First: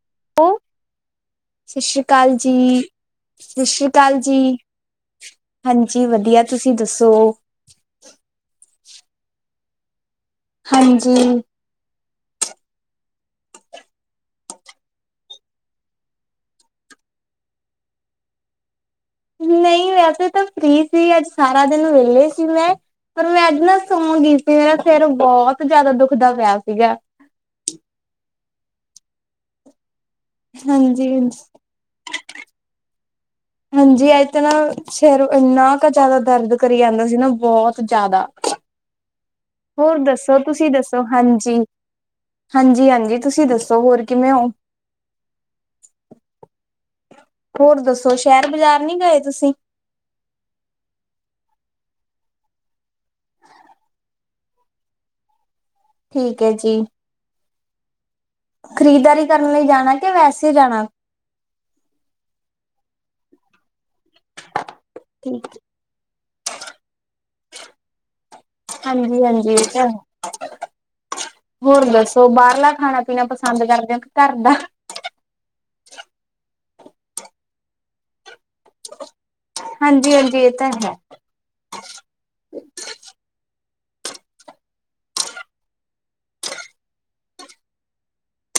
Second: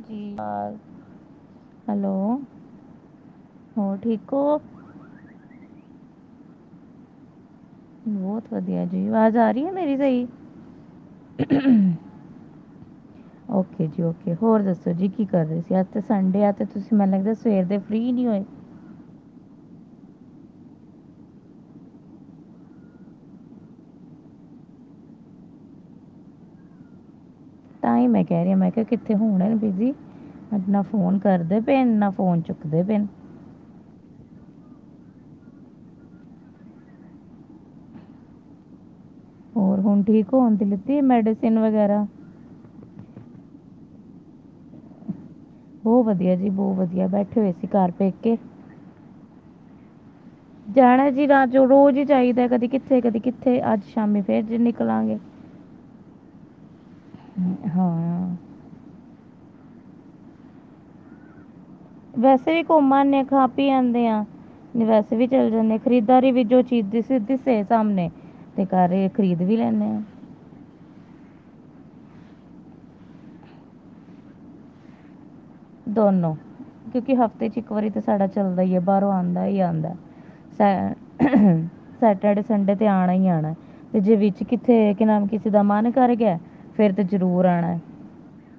ਜੀ ਲੋ ਸਤਿ ਸ਼੍ਰੀ ਅਕਾਲ ਹੈਲੋ ਜੀ, ਸਤਿ ਸ੍ਰੀ ਹੋਰ ਅਕਾਲ ਠੀਕ ਜੀ। ਹੋ ਹਾਂਜੀ ਵਧੀਆ, ਤੁਸੀਂ ਦੱਸੋ? ਬਹੁਤ ਵਧੀਆ ਜੀ, ਆਵਾਜ਼ ਆ ਰਹੀ ਹੈ ਮੇਰੀ ਸਹੀ। ਹਾਂਜੀ। ਹ [unintelligible] [inaudible] ਓਕੇ ਜੀ ਓਕੇ ਹੋਰ ਦੱਸੋ ਜੀ ਕੀ ਕਰ ਰੇ ਸੀ ਅੱਜ ਤੇ ਸੰਡੇ ਆ ਅਜ ਤੇ ਤੁਸੀਂ ਮੈਨੂੰ ਲੱਗਦਾ ਸਵੇਰ ਦੇ ਫ੍ਰਰੀ ਨਹੀਂ ਹੋਏ। ਨਹੀਂ ਵੈਸੇ ਤਾਂ ਫ੍ਰੀ ਸੀ ਅੱਜ ਸਾਰਾ ਦਿਨ ਵਿਹਲੇ ਸੀ ਮੈਂ। ਪਰ ਮੈਂ ਅੱਜ ਨਾ ਸੌਂ ਗਈ ਸੀ ਮੇਰਾ ਸਿਰ ਬਹੁਤ ਜ਼ਿਆਦਾ ਦੁਖਦਾ ਪਿਆ ਸੀਗਾ। ਤਾਂ ਹੀ ਮੈਂ ਕਹਿ ਰਹੀਂ ਆ ਮੈਂ ਕਿਹਾ ਕਿੱਥੇ ਹੋਣੇ ਬਿਜ਼ੀ ਨਹੀਂ ਤਾ ਹਾਂਜੀ ਫੋਨ ਹਾਂਜੀ। ਕਰਦੇ। ਤੇ ਨਾ ਫੋਨ ਚੁੱਕਦੇ ਪਏ ਨੇ। ਹਾਂਜੀ ਅੱਜ ਤਾਂ ਨਾ ਸਿਰ ਇੰਨਾ ਕੁ ਜ਼ਿਆਦਾ ਦਰਦ ਕਰੀ ਜਾਂਦਾ ਸੀ ਨਾ ਬਹੁਤ ਜ਼ਿਆਦਾ। ਹੋਰ ਹੁਣ ਠੀਕ ਦੱਸੋ ਹੋਣ ਦੀ ਤੁਸੀਂ ਲਿੱਤੀ ਦੱਸੋ ਹਾਂਜੀ, ਮੈਡੀਸਿਨ ਵਗੈਰਾ ਹਾਂਜੀ-ਹਾਂਜੀ ਤੁਸੀਂ ਦੱਸੋ ਹੋਰ ਕਿਵੇਂ ਹੋ? ਬਹੁਤ ਵਧੀਆ ਜੀ ਬਹੁਤ ਵਧੀਆ ਬੈਠੇ ਹੋਏ ਸੀ ਹੋਰ ਘਰ ਦੱਸੋ ਪੇਕ ਕੇ ਸ਼ਹਿਰ, ਬਾਜ਼ਾਰ ਨਹੀਂ ਗਏ ਤੁਸੀਂ? ਜਾਣਾ ਜੀ ਰਾਜ ਰੋਜ਼ ਹੀ ਜਾਹੀਦਾ ਕਦੀ ਕਿੱਥੇ- ਕਦੀ ਕਿੱਥੇ ਅੱਜ ਸ਼ਾਮੀ ਫੇਰ ਨਿਕਲਾਂਗੇ। ਠੀਕ ਹੈ ਜੀ। ਹਾਂ। ਖਰੀਦਦਾਰੀ ਕਰਨ ਲਈ ਜਾਣਾ, ਕਿ ਵੈਸੇ ਜਾਣਾ। ਵੈਸੇ ਵੀ ਘੁੰਮ ਆਨੇ ਆ ਖਾ ਪੀ ਆਂਦੇ ਆ। ਵੈਸੇ ਵੀ ਚੱਲ ਜਾਂਦੇ ਖਰੀਦਦਾਰੀ ਵੀ ਜੋ ਚੀਜ਼ ਦਿਸੇ ਦੀ ਸੀ ਸਾਹਮਣੇ। ਤੇ ਘਰ ਈ ਹਾਂਜੀ ਖਰੀਦ ਹਾਂਜੀ ਵੀ ਇਹ ਤਾਂ ਲੈਂਦੇ ਹੈ ਆ। ਹੋਰ ਦੱਸੋ ਬਾਹਰਲਾ ਖਾਣਾ- ਪੀਣਾ ਪਸੰਦ ਕਰਦੇ ਹੋ ਕੀ ਘਰ ਦਾ? ਦੋਨੋ ਕਿਉਂਕਿ ਹਫ਼ਤੇ ਚ ਇਕ ਇੱਕ ਵਾਰੀ ਤਾਂ ਸਾਡਾ ਚੱਲਦਾ ਈ ਹੈ ਬਾਹਰੋਂ ਆਉਂਦਾ ਈ ਆਉਂਦਾ ਹੈ, ਹਾਂਜੀ ਹਾਂਜੀ ਇਹ ਤਾਂ ਹੈ ਸ- ਸੈਟਡੇ, ਸਡੇ ਤੇ ਆਣਾ ਹੀ ਆਣਾ ਐ। ਤੇ ਜੇ ਵਿੱਚ ਕਿੱਥੇ ਕਿ ਨਾਮ ਕਿਸੇ ਦਾ ਮਨ ਕਰ ਗਿਆ ਫੇਰ ਤੇ ਜਰੂਰ ਆਉਣਾ ਏ।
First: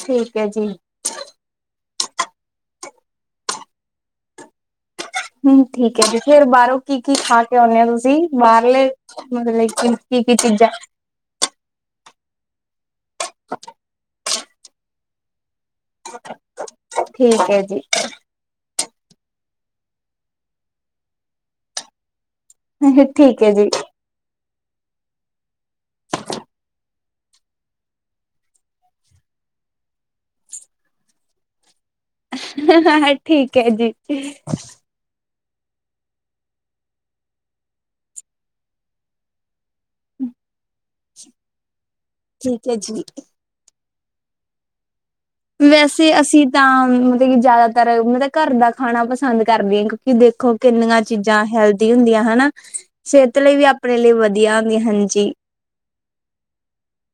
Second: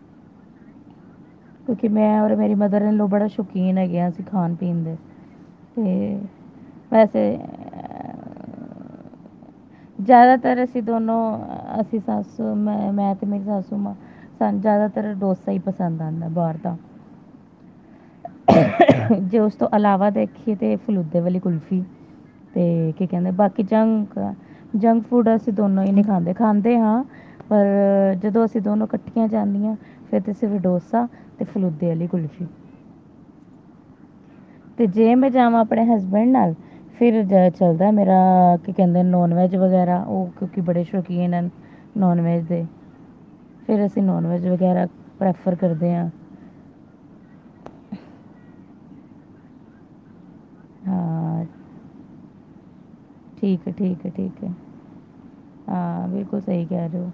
ਠੀਕ ਹੈ ਜੀ। ਕਿਉਂਕਿ ਮੈਂ ਔਰ ਮੇਰੀ ਮਦਰ ਈਨ ਲੋ ਬੜੇ ਸ਼ੌਕੀਨ ਹੈਗੇ ਆ ਅਸੀਂ ਖਾਣ- ਪੀਣ ਦੇ। ਹੂੰ ਠੀਕ ਹੈ ਅਤੇ ਜੀ ਫੇਰ ਬਾਹਰੋਂ ਕੀ- ਕੀ ਖਾ ਕੇ ਆਉਂਨੇ ਹੋ ਤੁਸੀਂ ਵੈਸੇ ਬਾਹਰਲੇ ਮਤਲਬ- ਕਿ ਕੀ ਕੀ ਜ਼ਿਆਦਾਤਰ ਚੀਜ਼ਾਂ ਅਸੀਂ ਦੋਨੋ ਅਸੀਂ ਸੱਸੂ ਮੈਂ, ਮੈਂ ਤੇ ਮੇਰੀ ਸਸੂ ਮਾਂ- ਸਾਨੂੰ ਜ਼ਿਆਦਾਤਰ ਡੋਸਾ ਹੀ ਪਸੰਦ ਆਉਂਦਾ ਬਾਹਰ ਦਾ। ਠੀਕ ਹੈ ਜੀ। ਜੇ ਉਸ ਤੋਂ ਇਲਾਵਾ ਦੇਖੀਏ ਤੇ ਫਲੂਦੇ ਵਾਲੀ ਕੁਲਫੀ। ਤੇ ਕੀ ਕਹਿੰਦੇ ਠੀਕ ਹੈ ਬਾਕੀ ਜੀ ਜੰਕ ਆ, ਜੰਕ ਫੂਡ ਅਸੀਂ ਦੋਨੋ ਹੀ ਨਹੀਂ ਖਾਂਦੇ, ਖਾਂਦੇ ਹਾਂ ਪਰ ਜਦੋਂ ਅਸੀਂ ਦੋਨੋ ਇਕੱਠੀਆਂ ਜਾਂਦੀਆਂ। ਫੇਰ ਤੇ ਸਿਰਫ ਡੋਸਾ, ਤੇ ਫਲੂਦੇ ਵਾਲੀ ਕੁਲਫੀ। ਹਾਂ ਠੀਕ ਹੈ ਜੀ। ਤੇ ਜੇ ਮੈਂ ਜਾਵਾਂ ਆਪਣੇ ਹਸਬੈਂਡ ਨਾਲ ਫੇਰ ਜ਼ੋਰ ਚਲਦਾ ਮੇਰਾ ਕੀ ਕਹਿੰਦੇ ਨੋਨ ਵੈੱਜ ਵਗੈਰਾ ਉਹ ਕਿਉਂਕਿ ਬੜੇ ਸ਼ੌਕੀਨ। ਕੀਨ ਹਨ ਨੋਨ ਵੈਜ ਦੇ, ਠੀਕ ਹੈ ਜੀ ਫੇਰ ਅਸੀਂ ਨੋਨ ਵੈਜ ਵਗੈਰਾ। ਪ੍ਰੈਫਰ ਕਰਦੇ ਹਾਂ ਵੈਸੇ ਅਸੀਂ ਤਾਂ ਮਤਲਬ ਕਿ, ਜ਼ਿਆਦਾਤਰ ਮਤਲਬ ਘਰ ਦਾ ਖਾਣਾ ਪਸੰਦ ਕਰਦੇ ਹਾਂ ਕਿਉਂਕਿ ਦੇ ਦੇਖੋ ਕਿੰਨੀਆਂ ਚੀਜ਼ਾਂ ਹਾਂ ਹੈਲਦੀ ਹੁੰਦੀਆਂ, ਹਨਾ। ਸਿਹਤ ਲਈ ਵੀ, ਠੀਕ ਹੈ ਆਪਣੇ ਠੀਕ ਹੈ ਲਈ ਠੀਕ ਹੈ ਵਧੀਆ ਹੁੰਦੀ, ਹਾਂਜੀ। ਹਾਂ, ਬਿਲਕੁਲ ਸਹੀ ਕਹਿ ਰਹੇ ਹੋ।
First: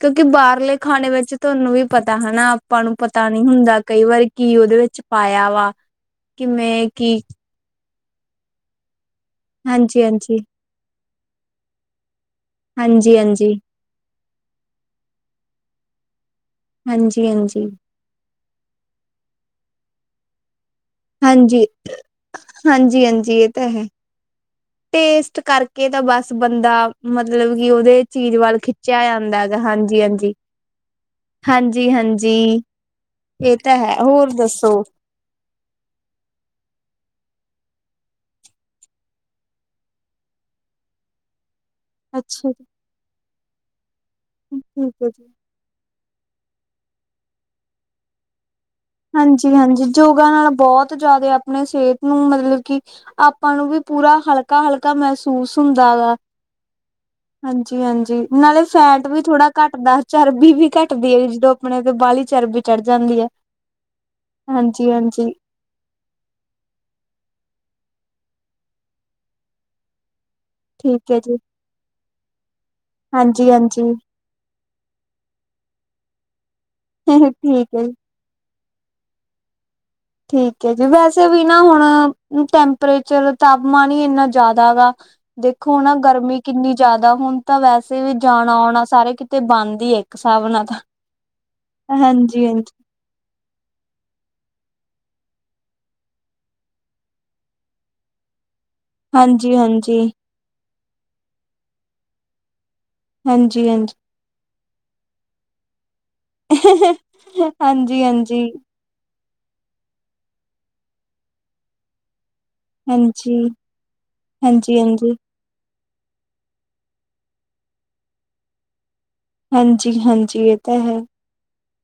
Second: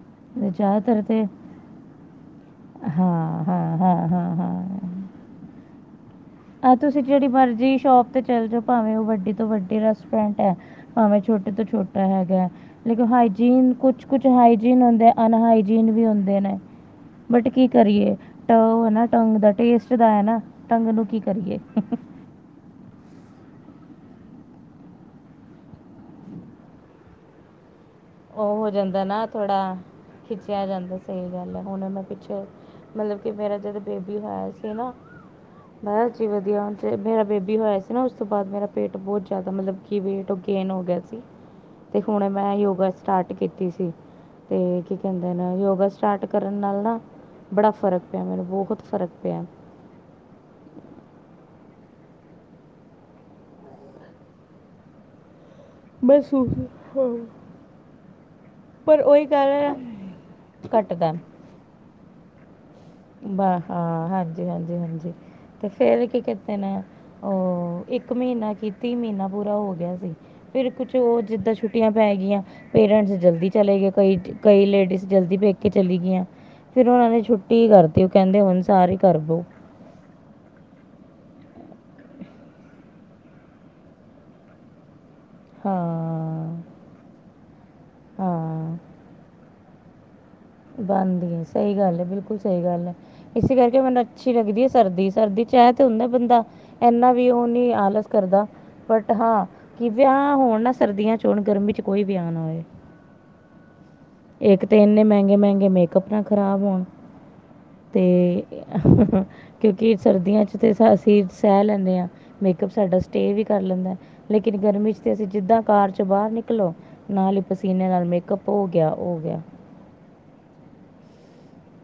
ਕਿਉਂਕਿ ਬਾਹਰਲੇ ਜ਼ਿਆਦਾਤਰ ਖਾਣੇ ਤਾਂ ਵਿੱਚ ਤੁਹਾਨੂੰ ਵੀ ਪਤਾ ਹਨਾ, ਆਪਾਂ ਨੂੰ ਹਾਂ ਪਤਾ ਨਹੀਂੀ ਹਾਂ ਹੁੰਦਾ ਹਾਂ ਕਈ ਵਾਰੀ ਹਾਂ ਹਾਂ ਕੀ ਉਹਦੇ ਵਿੱਚ ਪਾਇਆ ਵਾ ਆਹ ਕਿਵੇਂ ਤੁਸੀਂ ਕੀ ਜਿਹੜੀ ਮਰਜ਼ੀ ਸ਼ੋਪ ਤੇ ਚੱਲ ਜਾਓ, ਭਾਵੇਂ ਉਹ ਵੱਡੀ ਵੱਡੀ ਹਾਂਜੀ ਹਾਂਜੀ ਰੈਸਟੋਰੈਂਟ ਹੈ, ਭਾਵੇਂ ਛੋਟੇ ਤੋਂ ਛੋਟਾ ਹੈਗਾ ਹੈ, ਲੇਕਿਨ ਹਾਂਜੀ ਹਾਂਜੀ ਹਾਈਜੀਨ ਕੁਛ ਕੁਛ ਹਾਈਜੀਨ ਹੁੰਦੇ, ਅਨਹਾਜੀਨ ਵੀ ਹੁੰਦੇ ਨੇ, ਹਾਂਜੀ ਬਟ ਹਾਂਜੀ ਕੀ ਕਰੀਏ। ਟ ਹਨਾ ਟੰਗ ਦਾ, ਟੇਸਟ ਦਾ ਹੈ ਨਾ, ਟੰਗ ਨੂੰ ਕੀ ਕਰੀਏ ਹਾਂਜੀ, ਹਾਂਜੀ ਹਾਂਜੀ ਇਹ ਤਾਂ ਹੈ। ਟੇਸਟ ਕਰਕੇ ਤਾਂ ਬਸ ਬੰਦਾ, ਮਤਲਬ ਕਿ ਉਹਦੇ ਚੀਜ਼ ਉਹ ਵੱਲ ਹੋ ਖਿੱਚਿਆ ਜਾਂਦਾ ਨਾ ਹੈਗਾ ਥੋੜ੍ਹਾ, ਹਾਂਜੀ ਹਾਂਜੀ ਖਿੱਚਿਆ ਜਾਂਦਾ ਸਹੀ ਗੱਲ, ਹੁਣ ਹਾਂਜੀ ਮੈਂ ਹਾਂਜੀ ਪਿੱਛੇ ਮਤਲਬ ਕਿ, ਇਹ ਮੇਰਾ ਤਾਂ ਜਦੋਂ ਹੈ ਬੇਬੀ ਹੋਰ ਹੋਇਆ ਸੀ ਦੱਸੋ ਨਾ ਬਸ ਜੀ ਵਧੀਆਣ, ਮੇਰਾ ਬੇਬੀ ਹੋਇਆ ਸੀ ਨਾ ਉਸ ਤੋਂ ਬਾਅਦ ਮੇਰਾ ਪੇਟ ਬਹੁਤ ਜ਼ਿਆਦਾ ਮਤਲਬ ਕੀ, ਵੇਟ ਉਹ ਗੇਨ ਹੋ ਗਿਆ ਸੀ ਤੇ ਹੁਣ ਅੱਛਾ ਮੈਂ ਯੋਗਾ ਸਟਾਰਟ ਕੀਤੀ ਸੀ, ਜੀ, ਤੇ ਠੀਕ ਕੀ ਹੈ ਜੀ ਕਹਿੰਦੇ ਨਾ ਯੋਗਾ ਸਟਾਰਟ ਕਰਨ ਨਾਲ ਨਾ, ਬੜਾ ਫ਼ਰਕ ਪਿਆ ਮੈਨੂੰ ਬਹੁਤ ਫ਼ਰਕ ਪਿਆ ਹਾਂਜੀ, ਹਾਂਜੀ। ਯੋਗਾ ਨਾਲ ਬਹੁਤ ਜਿਆਦਾ, ਆਪਣੇ ਸਿਹਤ ਨੂੰ ਮਤਲਬ ਕਿ ਆਪਾਂ ਨੂੰ ਵੀ ਪੂਰਾ ਹਲਕਾ- ਹਲਕਾ ਲਕਾ ਮਹਿਸੂਸ ਹੁੰਦਾ ਗਾ। ਹੂੰ। ਹਾਂਜੀ ਹਾਂਜੀ, ਨਾਲੇ ਪਰ ਫੈਟ ਵੀ ਉਹੀ ਥੋੜਾ ਗੱਲ ਹੈ ਘੱਟਦਾ, ਚਰਬੀ ਵੀ ਘਟਦਾ ਘੱਟਦੀ ਹੈ ਜਦੋਂ ਆਪਣੇ ਤੇ ਬਾਹਲੀ, ਚਰਬੀ ਚੜ੍ਹ ਜਾਂਦੀ ਹੈ। ਬਾ ਹਾਂ ਹਾਂਜੀ, ਹਾਂਜੀ -ਹਾਂਜੀ। ਹਾਂਜੀ-ਹਾਂਜੀ। ਤੇ ਫੇਿਰ ਕੀ ਕੀਤੇ ਨੇ ਉਹ, ਇੱਕ ਮਹੀਨਾ ਕੀ ਤੀਹ ਮਹੀਨਾ ਪੂਰਾ ਹੋ ਗਿਆ ਸੀ। ਫਿਰ ਕੁਛ ਠੀਕ ਹੈ ਉਹ ਜੀ ਜਿੱਦਾਂ ਛੁੱਟੀਆਂ ਪੈ ਗਈਆਂ, ਪੇਰੈਂਟਸ ਜਲਦੀ ਚਲੇ ਗਏ ਹਾਂਜੀ-ਹਾਂਜੀ ਕਈ ਕਈ ਲੇਡੀਜ਼ ਜਲਦੀ ਪੇਕ ਕੇ ਚਲੀ ਗਈਆਂ, ਫਿਰ ਉਹਨਾਂ ਨੇ ਛੁੱ ਠੀਕ ਹੈ ਜੀ। ਕਹਿੰਦੇ ਹੁਣ, ਸਾਰੇ ਹੀ ਕਰ ਬੋ। ਠੀਕ ਹੈ ਜੀ, ਵੈਸੇ ਵੀ ਨਾ ਹੁਣ, ਟੈਂਪਰੇਚਰ ਤਾਪਮਾਨ ਹੀ ਇੰਨਾ ਜ਼ਿਆਦਾ ਵਾ ਦੇਖੋ ਨਾ ਗਰਮੀ ਹਾਂ ਕਿੰਨੀ ਜ਼ਿਆਦਾ, ਹੁਣ ਤਾਂ ਵੈਸੇ ਵੀ ਜਾਣਾ ਹਾਂ ਆਉਣਾ, ਸਾਰੇ ਕਿਤੇ ਬਣਦ ਹੀ ਹੈ ਇੱਕ ਹਿਸਾਬ ਨਾਲ। ਤਾਂ ਬੰਦ ਹੈ, ਸਹੀ ਗੱਲ ਹੈ, ਬਿਲਕੁਲ ਸਹੀ ਹਾਂਜੀ-ਹਾਂਜੀ। ਗੱਲ ਹੈ। ਇਸੇ ਕਰਕੇ ਮੈਨੂੰ ਅੱਛੀ ਲੱਗਦੀ ਹੈ ਸਰਦੀ, ਸਰਦੀ 'ਚ ਇਹ ਤੇ ਹੁੰਦਾ ਬੰਦਾ ਇਨਾ ਵੀ, ਉਹ ਨੀ ਆਲਸ ਕਰਦਾ ਬਟ ਹਾਂ, ਹਾਂਜੀ ਕਿ ਹਾਂਜੀ ਵਿਆਹ ਹੋਣ ਨਾ ਸਰਦੀਆਂ 'ਚ ਹੋੁਣ, ਗਰਮੀ 'ਚ ਕੋਈ ਵੀ ਆ ਨਾ ਹੋਵੇ। ਹਾਂਜੀ, ਹਾਂਜੀ। ਇੱਕ ਤਾਂ, ਇੰਨੇ ਮਹਿੰਗੇ -ਮਹਿੰਗੇ ਮੇਕਅੱਪ ਨਾ ਖ਼ਰਾਬ ਹੋਣ ਤੇ ਹਾਂਜੀ ਹਾਂਜੀ ਹਾਂਜੀ ਕਿਉਂਕਿ ਸਰਦੀਆਂ 'ਚ ਤੇ ਅਸੀਂ, ਸਹਿ ਲੈਂਦੇ ਹਾਂ ਸਾਡਾ ਸਟੇ ਹਾਂਜੀ ਵੀ ਕਰ ਲੈਂਦਾ, ਲੇਕਿਨ ਹਾਂਜੀ ਗਰਮੀ 'ਚ ਅਸੀਂ ਜਿੱਦਾਂ ਕਾਰ 'ਚ ਬਾਹਰ ਨਿਕਲੋ, ਨਾਲ ਹੀ ਪਸੀਨੇ ਨਾਲ ਮੇਕਅਪ ਹੋ ਗਿਆ, ੳ ਗਿਆ। ਹਾਂਜੀ ਹਾਂਜੀ, ਇਹ ਤਾਂ ਹੈ।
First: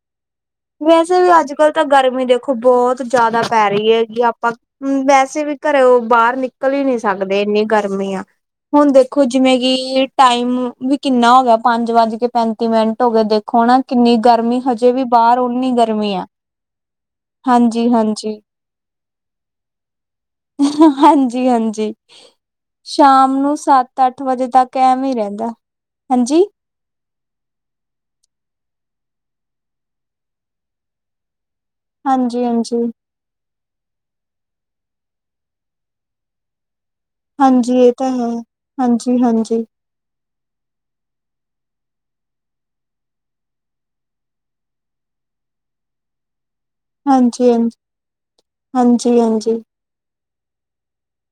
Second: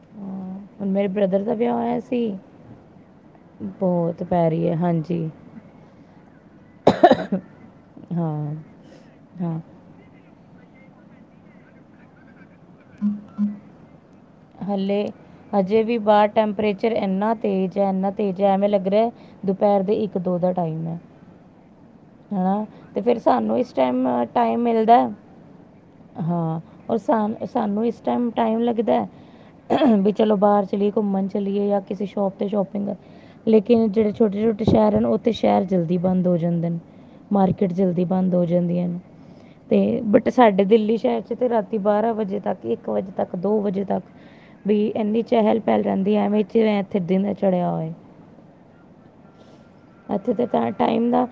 ਹਾਂ, ਹੁਣ ਮੇਰੇ ਵੈਸੇ ਵੀ ਬ੍ਰਦਰ ਅੱਜ ਦਾ ਕੱਲ੍ਹ ਵਿਆਹ ਤਾਂ ਹੋਇਆ ਗਰਮੀ ਸੀ ਦੇਖੋ, ਬਹੁਤ ਜ਼ਿਆਦਾ ਪੈ ਰਹੀ ਹੈਗੀ ਬਹੁਤ ਪੈ ਆਪਾਂ ਰਹੀ ਹੈ ਹਾਂਜੀ ਵੈਸੇ ਵੀ ਘਰੇ ਬਾਹਰ ਨਿਕਲ ਹੀ ਨਹੀਂ ਸਕਦੇ ਇੰਨੀ ਗਰਮੀ ਆ, ਹਾਂ ਹੁਣ ਦੇਖੋ ਜਿਵੇਂ ਹਾਂ ਕਿ ਟਾਈਮ ਵੀ ਕਿੰਨਾ ਹੋ ਗਿਆ, ਪੰਜ ਵੱਜ ਕੇ ਪੈਂਤੀ ਮਿੰਟ ਹੋ ਗਏ, ਦੇਖੋ ਹਨ ਨਾ ਕਿੰਨੀ ਗਰਮੀ ਹਜੇ ਵੀ ਬਾਹਰ ਓਨੀ ਹਜੇ ਵੀ ਗਰਮੀ ਆ ਬਾਹਰ ਟੈਂਪਰੇਚਰ ਇਨਾ ਤੇਜ਼ ਹਾਂਜੀ ਹੈ ਇਨਾ ਹਾਂਜੀ ਤੇਜ਼ ਹੈ ਐਵੇਂ ਲੱਗ ਰਿਹਾ। ਦੁਪਹਿਰ ਦੇ ਇੱਕ ਦੋ ਦਾ ਟਾਈਮ ਹੈ ਹਾਂਜੀ ਹਾਂਜੀ ਹੈ ਤੇ ਫਿਰ ਸ਼ਾਮ ਨੂੰ ਸਾਨੂੰ ਇਸ ਟਾਈਮ ਸੱਤ ਅੱਠ ਵਜੇ ਟਾਈਮ ਤੱਕ ਮਿਲਦਾ ਹੈ ਐਵੇਂ ਹੀ ਰਹਿੰਦਾ ਹਾਂਜੀ ਹਾਂ ਔਰ ਸਾਨ ਸਾਨੂੰ ਇਸ ਟਾਈਮ ਟਾਈਮ ਲੱਗਦਾ ਹੈ ਵੀ ਚਲੋ ਬਾਹਰ ਚਲੀਏ ਘੁੰਮਣ ਚਲੀਏ ਜਾਂ ਕਿਸੇ ਸ਼ੋਪ 'ਤੇ ਹਾਂਜੀ-ਹਾਂਜੀ, ਸ਼ੋਪਿੰਗ ਹਾਂਜੀ ਲੇਕਿਨ ਇਹ ਜਿਹੜੇ ਛੋਟੇ ਛੋਟੇ ਸ਼ਹਿਰ ਹਨ ਉੱਥੇ ਸ਼ਹਿਰ ਜਲਦੀ ਬੰਦ ਹੋ ਜਾਂਦੇ ਨੇ ਮਾਰਕੀਟ ਹਾਂਜੀ ਇਹ ਜਲਦੀ ਤਾਂ ਬੰਦ ਹੈ। ਹੋ ਜਾਂਦੀਆਂ ਨੇ ਹਾਂਜੀ-ਹਾਂਜੀ, ਤੇ ਸਾਡੇ ਦਿੱਲੀ ਸ਼ਹਿਰ ਚ ਤੇ ਰਾਤੀ ਬਾਰਾਂ ਵਜੇ ਤੱਕ ਇੱਕ ਵਜੇ ਤੱਕ ਦੋ ਵਜੇ ਤੱਕ ਵੀ ਇੰਨੀ ਚਹਿਲ ਪਹਿਲ ਰਹਿੰਦੀ ਹੈ ਐਵੇਂ ਚ ਹਾਂਜੀ ਹਾਂਜੀ ਹਾਂਜੀ ਹਾਂਜੀ ਐਥੇ ਤੇ ਤਾਂ ਟਾਈਮ ਦਾ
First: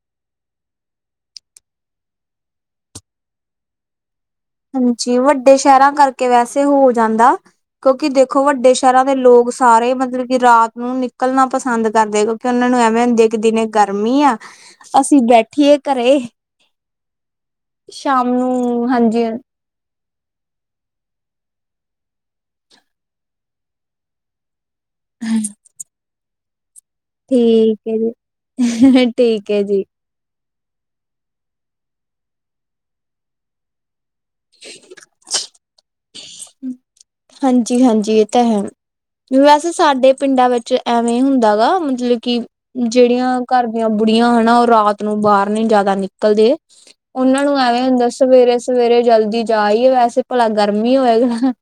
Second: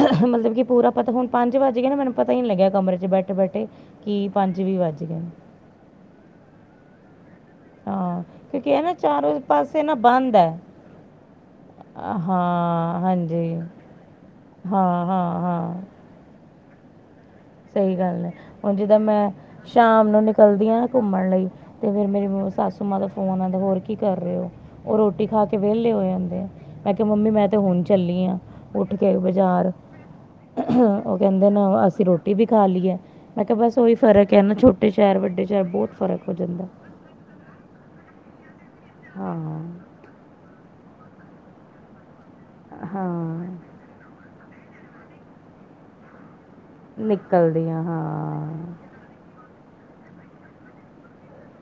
ਮਤਲਬ ਕਿ ਪੂਰਾ ਪਤਾ ਹੁਣ ਪੰਜ ਵੱਜ ਗਏ ਨਾ ਮੈਨੂੰ ਪਤਾ ਹੀ ਨਹੀਂ ਲੱਗਿਆ ਕਮਰੇ ਚ ਬੈਠੇ ਬੈਠ। ਕੀ ਪੰਜ ਵੀ ਵੱਜ ਹਾਂਜੀ ਗਏ ਵੱਡੇ ਸ਼ਹਿਰਾਂ ਕਰਕੇ ਵੈਸੇ ਹੋ ਜਾਂਦਾ ਕਿਉਂਕਿ ਹਾਂ ਦੇਖੋ ਕਿਉਂਕਿ ਵੱਡੇ ਇਹ ਨਾ ਸ਼ਹਿਰਾਂ ਦੇ ਚਾਰੋਂ ਲੋਕ ਪਾਸੇ ਸਾਰੇ ਨਾ ਮਤਲਬ ਬੰਦ ਕਿ ਹੈ ਰਾਤ ਨੂੰ ਨਿਕਲਣਾ ਪਸੰਦ ਕਰਦੇ ਕਿਉਂਕਿ ਉਹਨਾਂ ਨੂੰ ਹਾਂ ਐਵੇਂ ਹੁੰਦੇ ਕਿ ਹਾਂਜੀ ਦਿਨੇ ਗਰਮੀ ਆ ਹਾਂ ਅਸੀਂ ਹਾਂ ਹਾਂ ਬੈਠੀਏ ਘਰੇ ਸਹੀ ਗੱਲ ਹੈ ਸ਼ਾਮ ਹੁਣ ਨੂੰ ਜਿੱਦਾਂ ਹਾਂਜੀ ਮੈਂ ਸ਼ਾਮ ਨੂੰ ਨਿਕਲਦੀਆਂ ਨਾ ਘੁੰਮਣ ਲਈ ਤੇ ਫੇਰ ਮੇਰੀ ਸੱਸੂ ਮਾਂ ਦਾ ਫੋਨ ਆਉਂਦਾ ਹੋਰ ਕੀ ਕਰ ਰਹੇ ਹੋ। ਉਹ ਰੋਟੀ ਖਾ ਕੇ ਵਿਹਲੇ ਹੋ ਜਾਂਦੇ ਆ ਮੈਂ ਕਿਹਾ ਮੰਮੀ ਮੈਂ ਤੇ ਠੀਕ ਹੁਣ ਹੈ ਚੱਲੀ ਆ ਉੱਠ ਜੀ। ਕੇ ਠੀਕ ਹੈ ਬਜ਼ਾਰ ਜੀ। ਉਹ ਕਹਿੰਦੇ ਨਾ ਅਸੀਂ ਰੋਟੀ ਵੀ ਖਾ ਲਈ ਹੈ ਮੈਂ ਕਿਹਾ ਬਸ ਉਹੀ ਫਰਕ ਹੈ ਨਾ ਛੋਟੇ ਸ਼ਹਿਰ ਵੱਡੇ ਸ਼ਹਿਰ ਬਹੁਤ ਫ਼ਰਕ ਹਾਂਜੀ ਹਾਂਜੀ ਇਹ ਤਾਂ ਹੈ ਹਾਂ ਵੈਸੇ ਸਾਡੇ ਪਿੰਡਾਂ ਵਿੱਚ ਐਵੇਂ ਹੁੰਦਾ ਗਾ ਮਤਲਬ ਕਿ ਜਿਹੜੀਆਂ ਹਾਂ ਘਰ ਦੀਆਂ ਬੁੜੀਆਂ ਹਨਾ ਉਹ ਰਾਤ ਨੂੰ ਬਾਹਰ ਨੀ ਜਿਆਦਾ ਨਿਕਲਦੇ ਉਹਨਾਂ ਨੂੰ ਨਿਕਲਦੀ ਐਵੇਂ ਹਾਂ ਹੁੰਦਾ ਹਾਂ ਸਵੇਰੇ ਸਵੇਰੇ ਜਲਦੀ ਜਾ ਆਈਏ ਵੈਸੇ ਭਲਾ ਗਰਮੀ ਹੋਵੇਗਾ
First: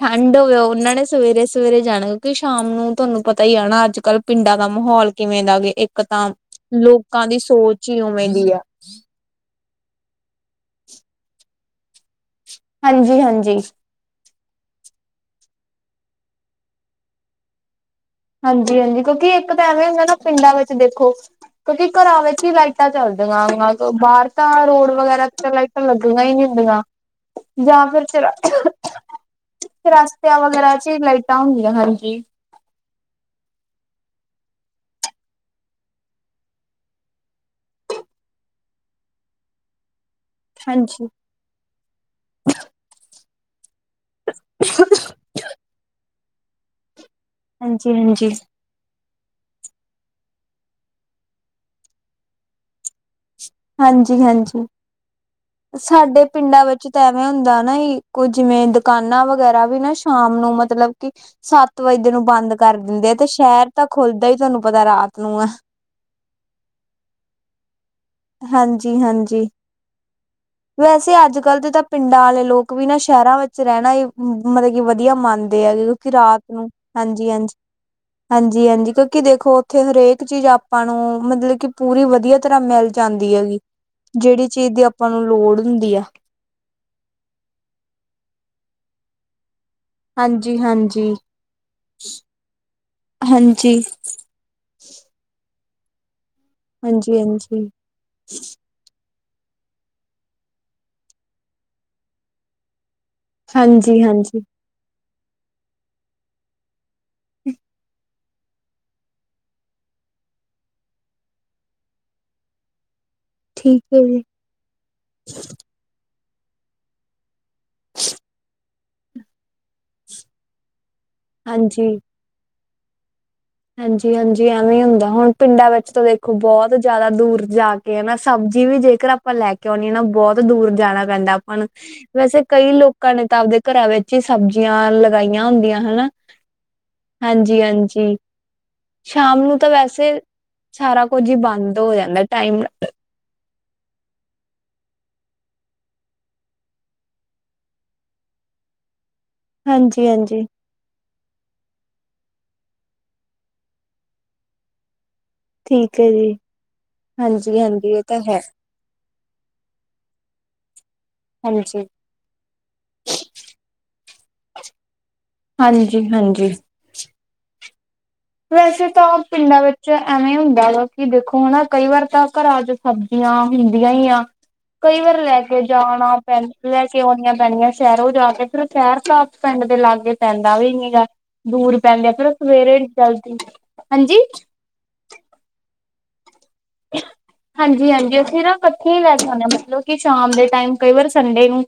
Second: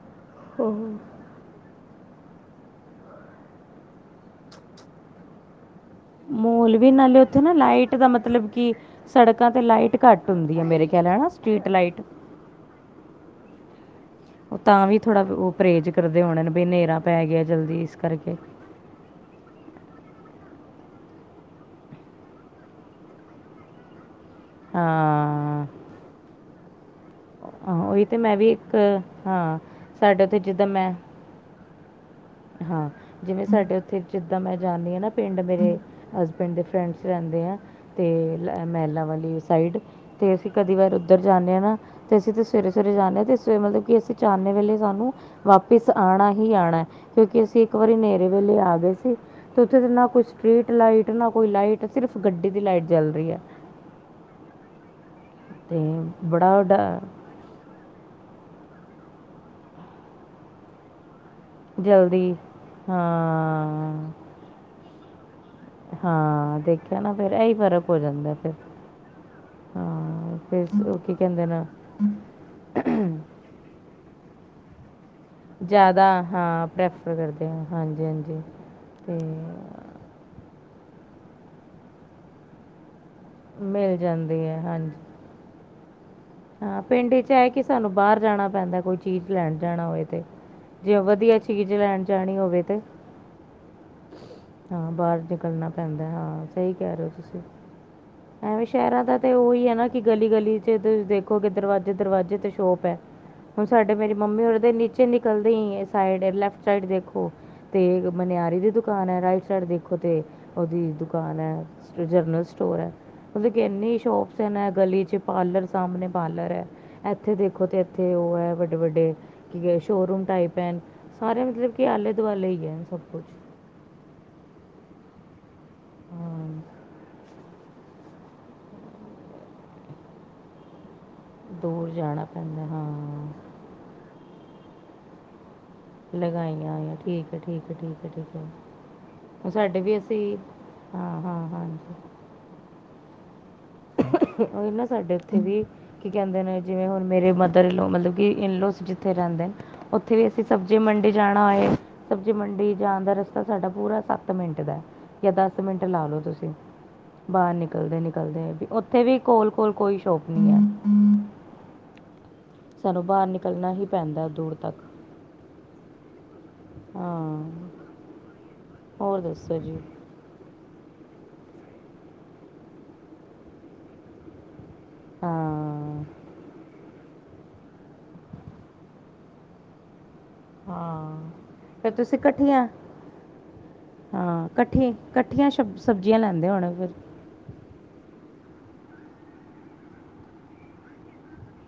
ਠੰਡ ਹੋਵੇ ਉਹਨਾਂ ਹੋ- ਨੇ ਸਵੇਰੇ ਸਵੇਰੇ ਜਾਣਾ ਤੇ ਸ਼ਾਮ ਨੂੰ ਤੁਹਾਨੂੰ ਪਤਾ ਹੀ ਆ ਹੈ ਨਾ ਅੱਜ ਕੱਲ ਪਿੰਡਾਂ ਦਾ ਮਾਹੌਲ ਕਿਵੇਂ ਦਾ ਗੇ ਇੱਕ ਇਕ ਤਾਂ ਮੋਲ ਵੀ ਨਾਲੇ ਲੋਕਾਂ ਦੀ ਉੱਥੇ ਨਾ ਸੋਚ ਲਾਈਟ ਹੀ ਦਾ ਉਵੇਂ ਮਤਲਬ ਦੀ ਹੈ ਕਿ ਸੜਕਾਂ ਤੇ ਲਾਈਟ ਘੱਟ ਹੁੰਦੀ ਆ ਮੇਰੇ ਖਿਆਲ ਸਟਰੀਟ ਲਾਈਟ ਹਾਂਜੀ ਹਾਂਜੀ ਉਹ ਤਾਂ ਵੀ ਥੋੜਾ ਉਹ ਪਰਹੇਜ਼ ਕਰਦੇ ਹੋਣੇ ਨੇ ਬਈ ਨੇਰਾ ਪੈ ਗਿਆ ਜਲਦੀ ਇਸ ਕਰਕੇ ਹਾਂਜੀ ਹਾਂਜੀ ਕਿਉਂਕਿ ਇੱਕ ਤਾਂ ਐਵੇਂ ਹੁੰਦਾ ਨਾ ਪਿੰਡਾਂ ਵਿੱਚ ਦੇਖੋ ਕਿਉਂਕਿ ਘਰਾਂ ਵਿੱਚ ਹੀ ਲਾਈਟਾਂ ਚੱਲਦੀਆਂ ਬਾਹਰ ਤਾਂ ਰੋਡ ਵਗੈਰਾ ਤੇ ਤਾਂ ਹਾਂ ਲਾਈਟਾ ਲੱਗੀਆਂ ਹੀ ਨਹੀਂ ਹੁੰਦੀਆਂ ਹਾਂ ਜਾਂ ਫਿਰ ਉਹੀ ਤਾਂ ਮੈਂ ਵੀ ਇੱਕ ਹਾਂ ਸਾਡੇ ਚੁਰਸਤਿਆਂ ਉੱਥੇ ਜਿੱਦਾਂ ਵਗੈਰਾ ਮੈਂ ਚ ਲਾਈਟਾਂ ਹੁੰਦੀਆਂ ਹਾਂਜੀ ਹਾਂ ਜਿਵੇਂ ਸਾਡੇ ਉੱਥੇ ਜਿੱਦਾਂ ਮੈਂ ਜਾਂਦੀ ਹਾਂ ਨਾ ਪਿੰਡ ਮੇਰੇ ਹਸਬੈਂਡ ਦੇ ਫਰੈਂਡਸ ਰਹਿੰਦੇ ਆ ਤੇ ਮਹਿਲਾ ਵਾਲੀ ਸਾਈਡ ਤੇ ਅਸੀਂ ਕਦੀ ਵਾਰ ਹਾਂਜੀ ਉੱਧਰ ਜਾਂਦੇ ਹਾਂ ਨਾ ਤੇ ਅਸੀਂ ਤੇ ਸਵੇਰੇ ਸਵੇਰੇ ਜਾਂਦੇ ਹਾਂ ਤੇ ਸਵੇਰੇ ਮਤਲਬ ਕਿ ਅਸੀਂ ਚਾਨਣੇ ਵੇਲੇ ਸਾਨੂੰ ਵਾਪਿਸ ਆਉਣਾ ਹੀ ਆਉਣਾ ਕਿਉਂਕਿ ਅਸੀਂ ਇੱਕ ਹਾਂਜੀ ਵਾਰੀ ਨੇਰੇ ਹਾਂਜੀ ਵੇਲੇ ਆ ਗਏ ਸੀ ਅਤੇ ਉੱਥੇ ਤੇ ਨਾ ਕੋਈ ਸਟਰੀਟ ਲਾਈਟ ਨਾ ਕੋਈ ਲਾਈਟ ਸਿਰਫ਼ ਗੱਡੀ ਦੀ ਲਾਈਟ ਜਲ ਰਹੀ ਹੈ ਹਾਂਜੀ ਹਾਂਜੀ ਅਤੇ ਸਾਡੇ ਬੜਾ ਪਿੰਡਾਂ ਡ ਵਿੱਚ ਤਾਂ ਐਵੇਂ ਹੁੰਦਾ ਨਾ ਜੀ ਕੋ ਜਿਵੇਂ ਦੁਕਾਨਾਂ ਵਗੈਰਾ ਵੀ ਨਾ ਸ਼ਾਮ ਨੂੰ ਮਤਲਬ ਕਿ, ਸੱਤ ਵਜੇ ਨੂੰ ਜਲਦੀ ਬੰਦ ਕਰ ਦਿੰਦੇ ਐ ਤੇ, ਸ਼ੈਹਰ ਤਾਂ ਹਾਂ ਖੁੱਲਦਾ ਈ ਤੁਆਨੂੰ ਪਤਾ, ਰਾਤ ਨੂੰ ਐ। ਹਾਂ, ਦੇਖੇਆ ਨਾ ਫੇਰ ਐ ਈ ਫਰ ਹੋ ਜਾਂਦਾ ਫਿਰ ਹਾਂਜੀ ਹਾਂਜੀ ਹਾਂ, ਫਿਰ ਓ ਵੈਸੇ ਕੀ ਅੱਜ ਕੈੰਦੇ ਕੱਲ੍ਹ ਨ। ਦੇ ਤਾਂ ਪਿੰਡਾਂ ਆਲੇ ਲੋਕ ਵੀ ਨਾ, ਸ਼ੈਹਰਾਂ ਵਿੱਚ ਰੈਣਾ ਈ ਮਤਲਬ ਕੀ ਵਧੀਆ ਮੰਨ ਹੈਗੇ, ਜ਼ਿਆਦਾ ਕਿਉਂਕਿ ਰਾਤ ਹਾਂ ਨੂੰ ਪ੍ਰੈਫਰ ਹਾਂਜੀ ਕਰਦੇ -ਹਾਂਜੀ, ਆ ਹਾਂਜੀ ਹਾਂਜੀ -ਹਾਂਜੀ ਅਤੇ ਕਿਉਂਕਿ ਦੇਖੋ, ਉੱਥੇ ਹਰੇਕ ਚੀਜ ਆਪ ਆਪਾਂ ਨੂੰ, ਮਤਲਬ ਕਿ ਪੂਰੀ ਵਧੀਆ ਤਰ੍ਹਾਂ ਮਿਲ ਜਾਂਦੀ ਹੈਗੀ, ਮਿਲ ਜਾਂਦੀ ਜੇਹੜੀ ਹੈ ਚੀਜ ਦੀ ਹਾਂਜੀ ਆਪਾਂ ਨੂੰ, ਲੋੜ ਹੁੰਦੀ ਆ। ਹਾਂ, ਪਿੰਡ ਚ ਐ ਕਿ, ਸਾਨੂੰ ਬਾਰ ਜਾਣਾ ਪੈਂਦਾ ਕੋਈ ਚੀਜ਼ ਲੈਣ ਜਾਣਾ ਹੋਏ। ਤੇ, ਹਾਂਜੀ ਜੇ ਹਾਂਜੀ ਵਦੀਆ ਚੀਜ ਲੈਣ ਜਾਣੀ ਹੋਵੇ, ਤੇ ਹਾਂਜੀ ਹਾਂ, ਬਾਰ ਨਿਕਲਨਾਂ ਪੈਂਦਾ, ਹਾਂ, ਸਈ ਕੇ ਰਏ ਓ ਹਾਂਜੀ ਤੁਸੀ। ਹਾਂਜੀ ਐਂਵੇ ਸ਼ੈਹਰਾਂ ਦਾ ਤੇ ਓਈ ਐ ਨਾ ਕਿ ਗਲੀ- ਗਲੀ 'ਚ ਤੁਸੀ ਦੇਖੋ ਕਿ ਦਰਵਾਜੇ -ਦਰਵਾਜੇ ਤੇ ਸ਼ੋਪ ਐ ਹੁਣ ਸਾਡੇ, ਹਾਂਜੀ ਮੇਰੀ ਹਾਂਜੀ ਮੰਮੀ ਹੋਰ ਦੇ ਨੀਚੇ ਨਿਕਲਦੇ ਈ, ਸਾਈਡ ਲੈਫਟ ਸਾਈਡ, ਦੇਖੋ ਓ, ਤੇ ਮਨੇਆਰੀ ਦੀ ਦੁਕਾਨ ਐ, ਰਾਈਟ ਸਾਈਡ ਦੇਖੋ ਤੇ ਓਦੀ ਦੁਕਾਨ ਐ ਜਨਰਲ ਸਟੋਰ ਐ। ਮਤਲਬ ਕਿ, ਠੀਕ ਇੰਨੀ ਹੈ ਜੀ ਸ਼ੋਪਸ ਐ ਗਲੀ 'ਚ ਪਾਰਲਰ, ਸਾਮਨੇ ਪਾਰਲਰ ਐ ਏਥੇ ਦੇਖ ਦੇਖੋ, ਤੇ ਇੱਥੇ ਓ ਐ ਵੱਡੇ -ਵੱਡੇ ਕੀ ਐ, ਸ਼ੋਰੂਮ ਟਾਈਪ ਐ ਨ, ਸਾਰੇ ਮਤਲਬ ਕਿ ਆਲੇ ਦੁਆਲੇ ਈ ਐ ਸਬ ਕੁਛ। ਹਾਂਜੀ -ਹਾਂਜੀ, ਐਵੇਂ, ਹੁੰਦਾ ਹੁਣ ਪਿੰਡਾਂ ਵਿੱਚ ਤਾਂ, ਦੇਖੋ ਹਾਂ ਬਹੁਤ ਜਾਦਾ ਦੂਰ ਜਾ ਕੇ ਨਾ, ਸਬਜੀ ਵੀ ਜੇਕਰ ਆਪਾਂ ਲੈ ਕੇ ਆਉਣੀ ਐ ਨਾ, ਬੌਤ ਦੂਰ ਜਾਣਾ ਪੈਂਦਾ। ਆਪਾਂ ਨੂੰ, ਦੂਰ ਜਾਣਾ ਵੈਸੇ ਪੈਂਦਾ ਕਈ ਲੋਕਾਂ ਨੇ ਹਾਂ ਤਾਂ ਆਵਦੇ ਘਰਾਂ ਵਿੱਚ ਈ ਸਬਜੀਆਂ ਲਗਾਈਆਂ ਹੁੰਦੀਆਂ। ਹਨਾ ਲਗਾਈਆਂ ਆਈਆਂ, ਠੀਕ ਐ- ਠੀਕ ਐ, ਠੀਕ ਹਾਂਜੀ-ਹਾਂਜੀ ਐ- ਠੀਕ ਐ। ਸ਼ਾਮ ਨੂੰ ਤਾਂ, ਵੈਸੇ ਸਾਰਾ ਹਾਂ ਕੁਝ ਈ ਹਾਂ ਬੰਦ ਹੋ ਹਾਂਜੀ ਜਾਂਦਾ, ਟਾਈਮ ਓਈ ਨਾ ਸਾਡੇ ਉੱਥੇ ਵੀ ਕੀ ਕੈੰਦੇ ਨੇ, ਜਿਵੇਂ ਹੁਨ ਮੇਰੇ ਮਦਰ ਇਨ ਲਾ, ਮਤਲਬ ਕਿ ਇਨ- ਲਾੱਸ, ਜਿੱਥੇ ਰੈੰਦੇ ਨ ਉੱਥੇ ਵੀ ਅਸੀ ਹਾਂਜੀ-ਹਾਂਜੀ ਸਬ ਸਬਜੀ ਮੰਡੀ ਜਾਣਾ ਹੋਏ, ਸਬਜ਼ੀ ਮੰਡੀ ਜਾਣ ਦਾ ਰਸਤਾ, ਸਾਡਾ ਪੂਰਾ ਸੱਤ ਮਿੰਟ ਦੈ। ਯਾ ਦਸ ਮਿੰਟ ਠੀਕ ਲਾ ਹੈ ਲੋ ਜੀ ਤੁਸੀਂ, ਬਾਹਰ ਹਾਂਜੀ-ਹਾਂਜੀ ਨਿਕਲਦੇ- ਇਹ ਤਾਂ ਹੈ ਨਿਕਲਦੇ। ਉੱਥੇ ਵੀ, ਕੋਲ- ਕੋਲ, ਕੋਈ ਸ਼ੋਪ ਨੀਂ ਐ। ਹਾਂਜੀ ਸਾਨੂੰ ਬਾਰ ਨਿਕਲਨਾ ਹੀ ਪੈਂਦਾ, ਦੂਰ ਤੱਕ। ਹਾਂਜੀ -ਹਾਂਜੀ। ਹਾਂ। ਵੈਸੇ ਤਾਂ, ਓ ਹੋਰ ਦੱਸੋ ਪਿੰਡਾਂ ਜੀ ਵਿੱਚ ਐ। ਐਵੇਂ ਹੁੰਦਾ ਵਾ, ਕਿ ਦੇਖੋ, ਹਨਾ ਕਈ ਵਾਰ ਤਾਂ ਘਰਾਂ 'ਚ ਸਬਜੀਆਂ ਹੁੰਦੀਆਂ ਈ ਆ। ਕਈ, ਵਾਰ ਲੈ ਕੇ ਹਾਂ ਜਾਣਾ। ਪ ਲੈ ਕੇ ਆਉਣੀਆਂ ਪੈਣੀਆਂ ਸ਼ੈਹਰੋਂ ਜਾ ਕੇ, ਫਿਰ ਸ਼ੈਹਰ ਸਬ ਪਿੰਡ ਦੇ ਲਾਗੇ। ਪੈਂਦਾ ਵੀ ਨੀ ਗਾ, ਹਾਂ ਦੂਰ ਪੈਂਦੇ ਐ, ਤੁਸੀਂ ਫਿਰ ਇਕੱਠੀਆਂ ਸਵੇਰੇ ਜਲਦੀ, ਹਾਂਜੀ। ਕੱਠੇ, ਕੱਠੀਆਂ ਸ਼ਬ, ਸਬਜ਼ੀਆਂ ਲੈਂਦੇ ਹੋਣੇ ਫੇ ਹਾਂਜੀ -ਹਾਂਜੀ, ਅਸੀਂ ਨਾ ਕੱਠੀਆਂ ਈ ਲੈ ਕੇ ਆਂਨੇ ਹਾਂ, ਮਤਲਬ ਕਿ, ਸ਼ਾਮ ਦੇ ਟਾਈਮ ਕਈ ਵਾਰ ਸੰਡੇ ਨੂੰ।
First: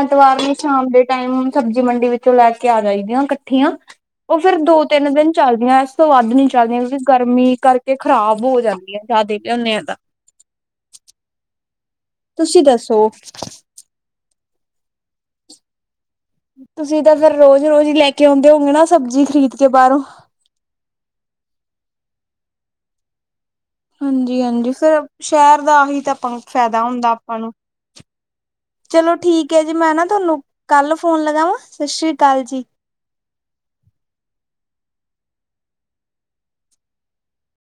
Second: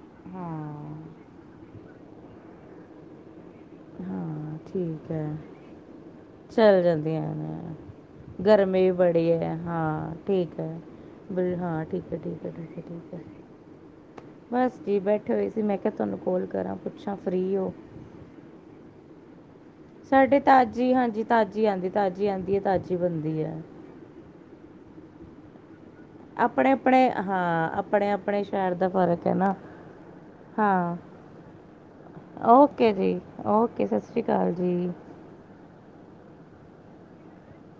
ਐਤਵਾਰ ਨੂੰ ਹਾਂ ਸ਼ਾਮ ਦੇ ਟਾਈਮ, ਸਬਜੀ ਮੰਡੀ ਵਿਚੋਂ ਲੈ ਕੇ ਆ ਜਾਈਦੀਆਂ ਕੱਠੀਆਂ। ਓ ਫੇਰ ਹਾਂ ਦੋ ਠੀਕ ਤਿੰਨ, ਹੈ ਦਿਨ ਚਲਦੀਆਂ ਇਸ ਤੋਂ ਵੱਧ ਨੀ ਚਲਦੀਆਂ ਚੱਲ ਕਿਉਂਕਿ ਜਾਂਦੀਆਂ ਗਰਮੀ ਨੇ ਕਰਕੇ ਖਰਾਬ ਹੋ ਗਰਮੀ ਵੀ ਜਾਂਦੀਆਂ। ਜ਼ਿਆਦਾ ਲਿਆਉਂਦੇ ਆ ਤਾਂ ਹਾਂ, ਠੀਕ ਐ, ਬ ਹਾਂ ਠੀ ਤੁਸੀ ਦੱਸੋ? ਬਸ ਜੀ, ਬੈਠੇ ਹੋਏ ਸੀ ਮੈ ਕਿਆ, ਤੁਆਨੂੰ ਕੋਲ ਕਰਾਂ ਪੁੱਛਾਂ ਫ੍ਰੀ ਓ? ਕਿਉੰਦੇ ਹੋਗੇ ਨਾ, ਸਬਜੀ ਖਰੀਦ ਕੇ ਬਾਰੋਂ- ਸਾਡੇ, ਤਾਜੀ ਹਾਂਜੀ, ਤਾਜੀ ਆਂਦੀ, ਤਾਜੀ ਆਂਦੀ ਐ, ਤਾਜੀ ਬਨਦੀ ਐ। ਹਾਂਜੀ- ਹਾਂਜੀ, ਸਿਰ ਸ਼ੈਹਰ ਦਾ ਆ ਹੀ ਤਾਂ [unintelligible] ਆਪਣੇ ਫਾਇਦਾ ਆਪਣੇ ਹੁੰਦਾ ਆਪਾਂ ਨੂੰ, ਹਾਂ ਆਪਣੇ ਆਪਣੇ ਸ਼ਹਿਰ ਦਾ ਚਲੋ ਫਰਕ ਠੀਕ ਨਾ ਹੈ ਜੀ ਮੈ ਨਾ ਥਾਨੂੰ ਕੱਲ ਫੋਨ ਲਗਾਵਾਂ ਸਤਿ ਸ੍ਰੀ ਕਾਲ। ਔਕੇ ਜੀ-ਔਕੇ ਸਤਿ ਸ਼੍ਰੀ ਕਾਲ ਜੀ।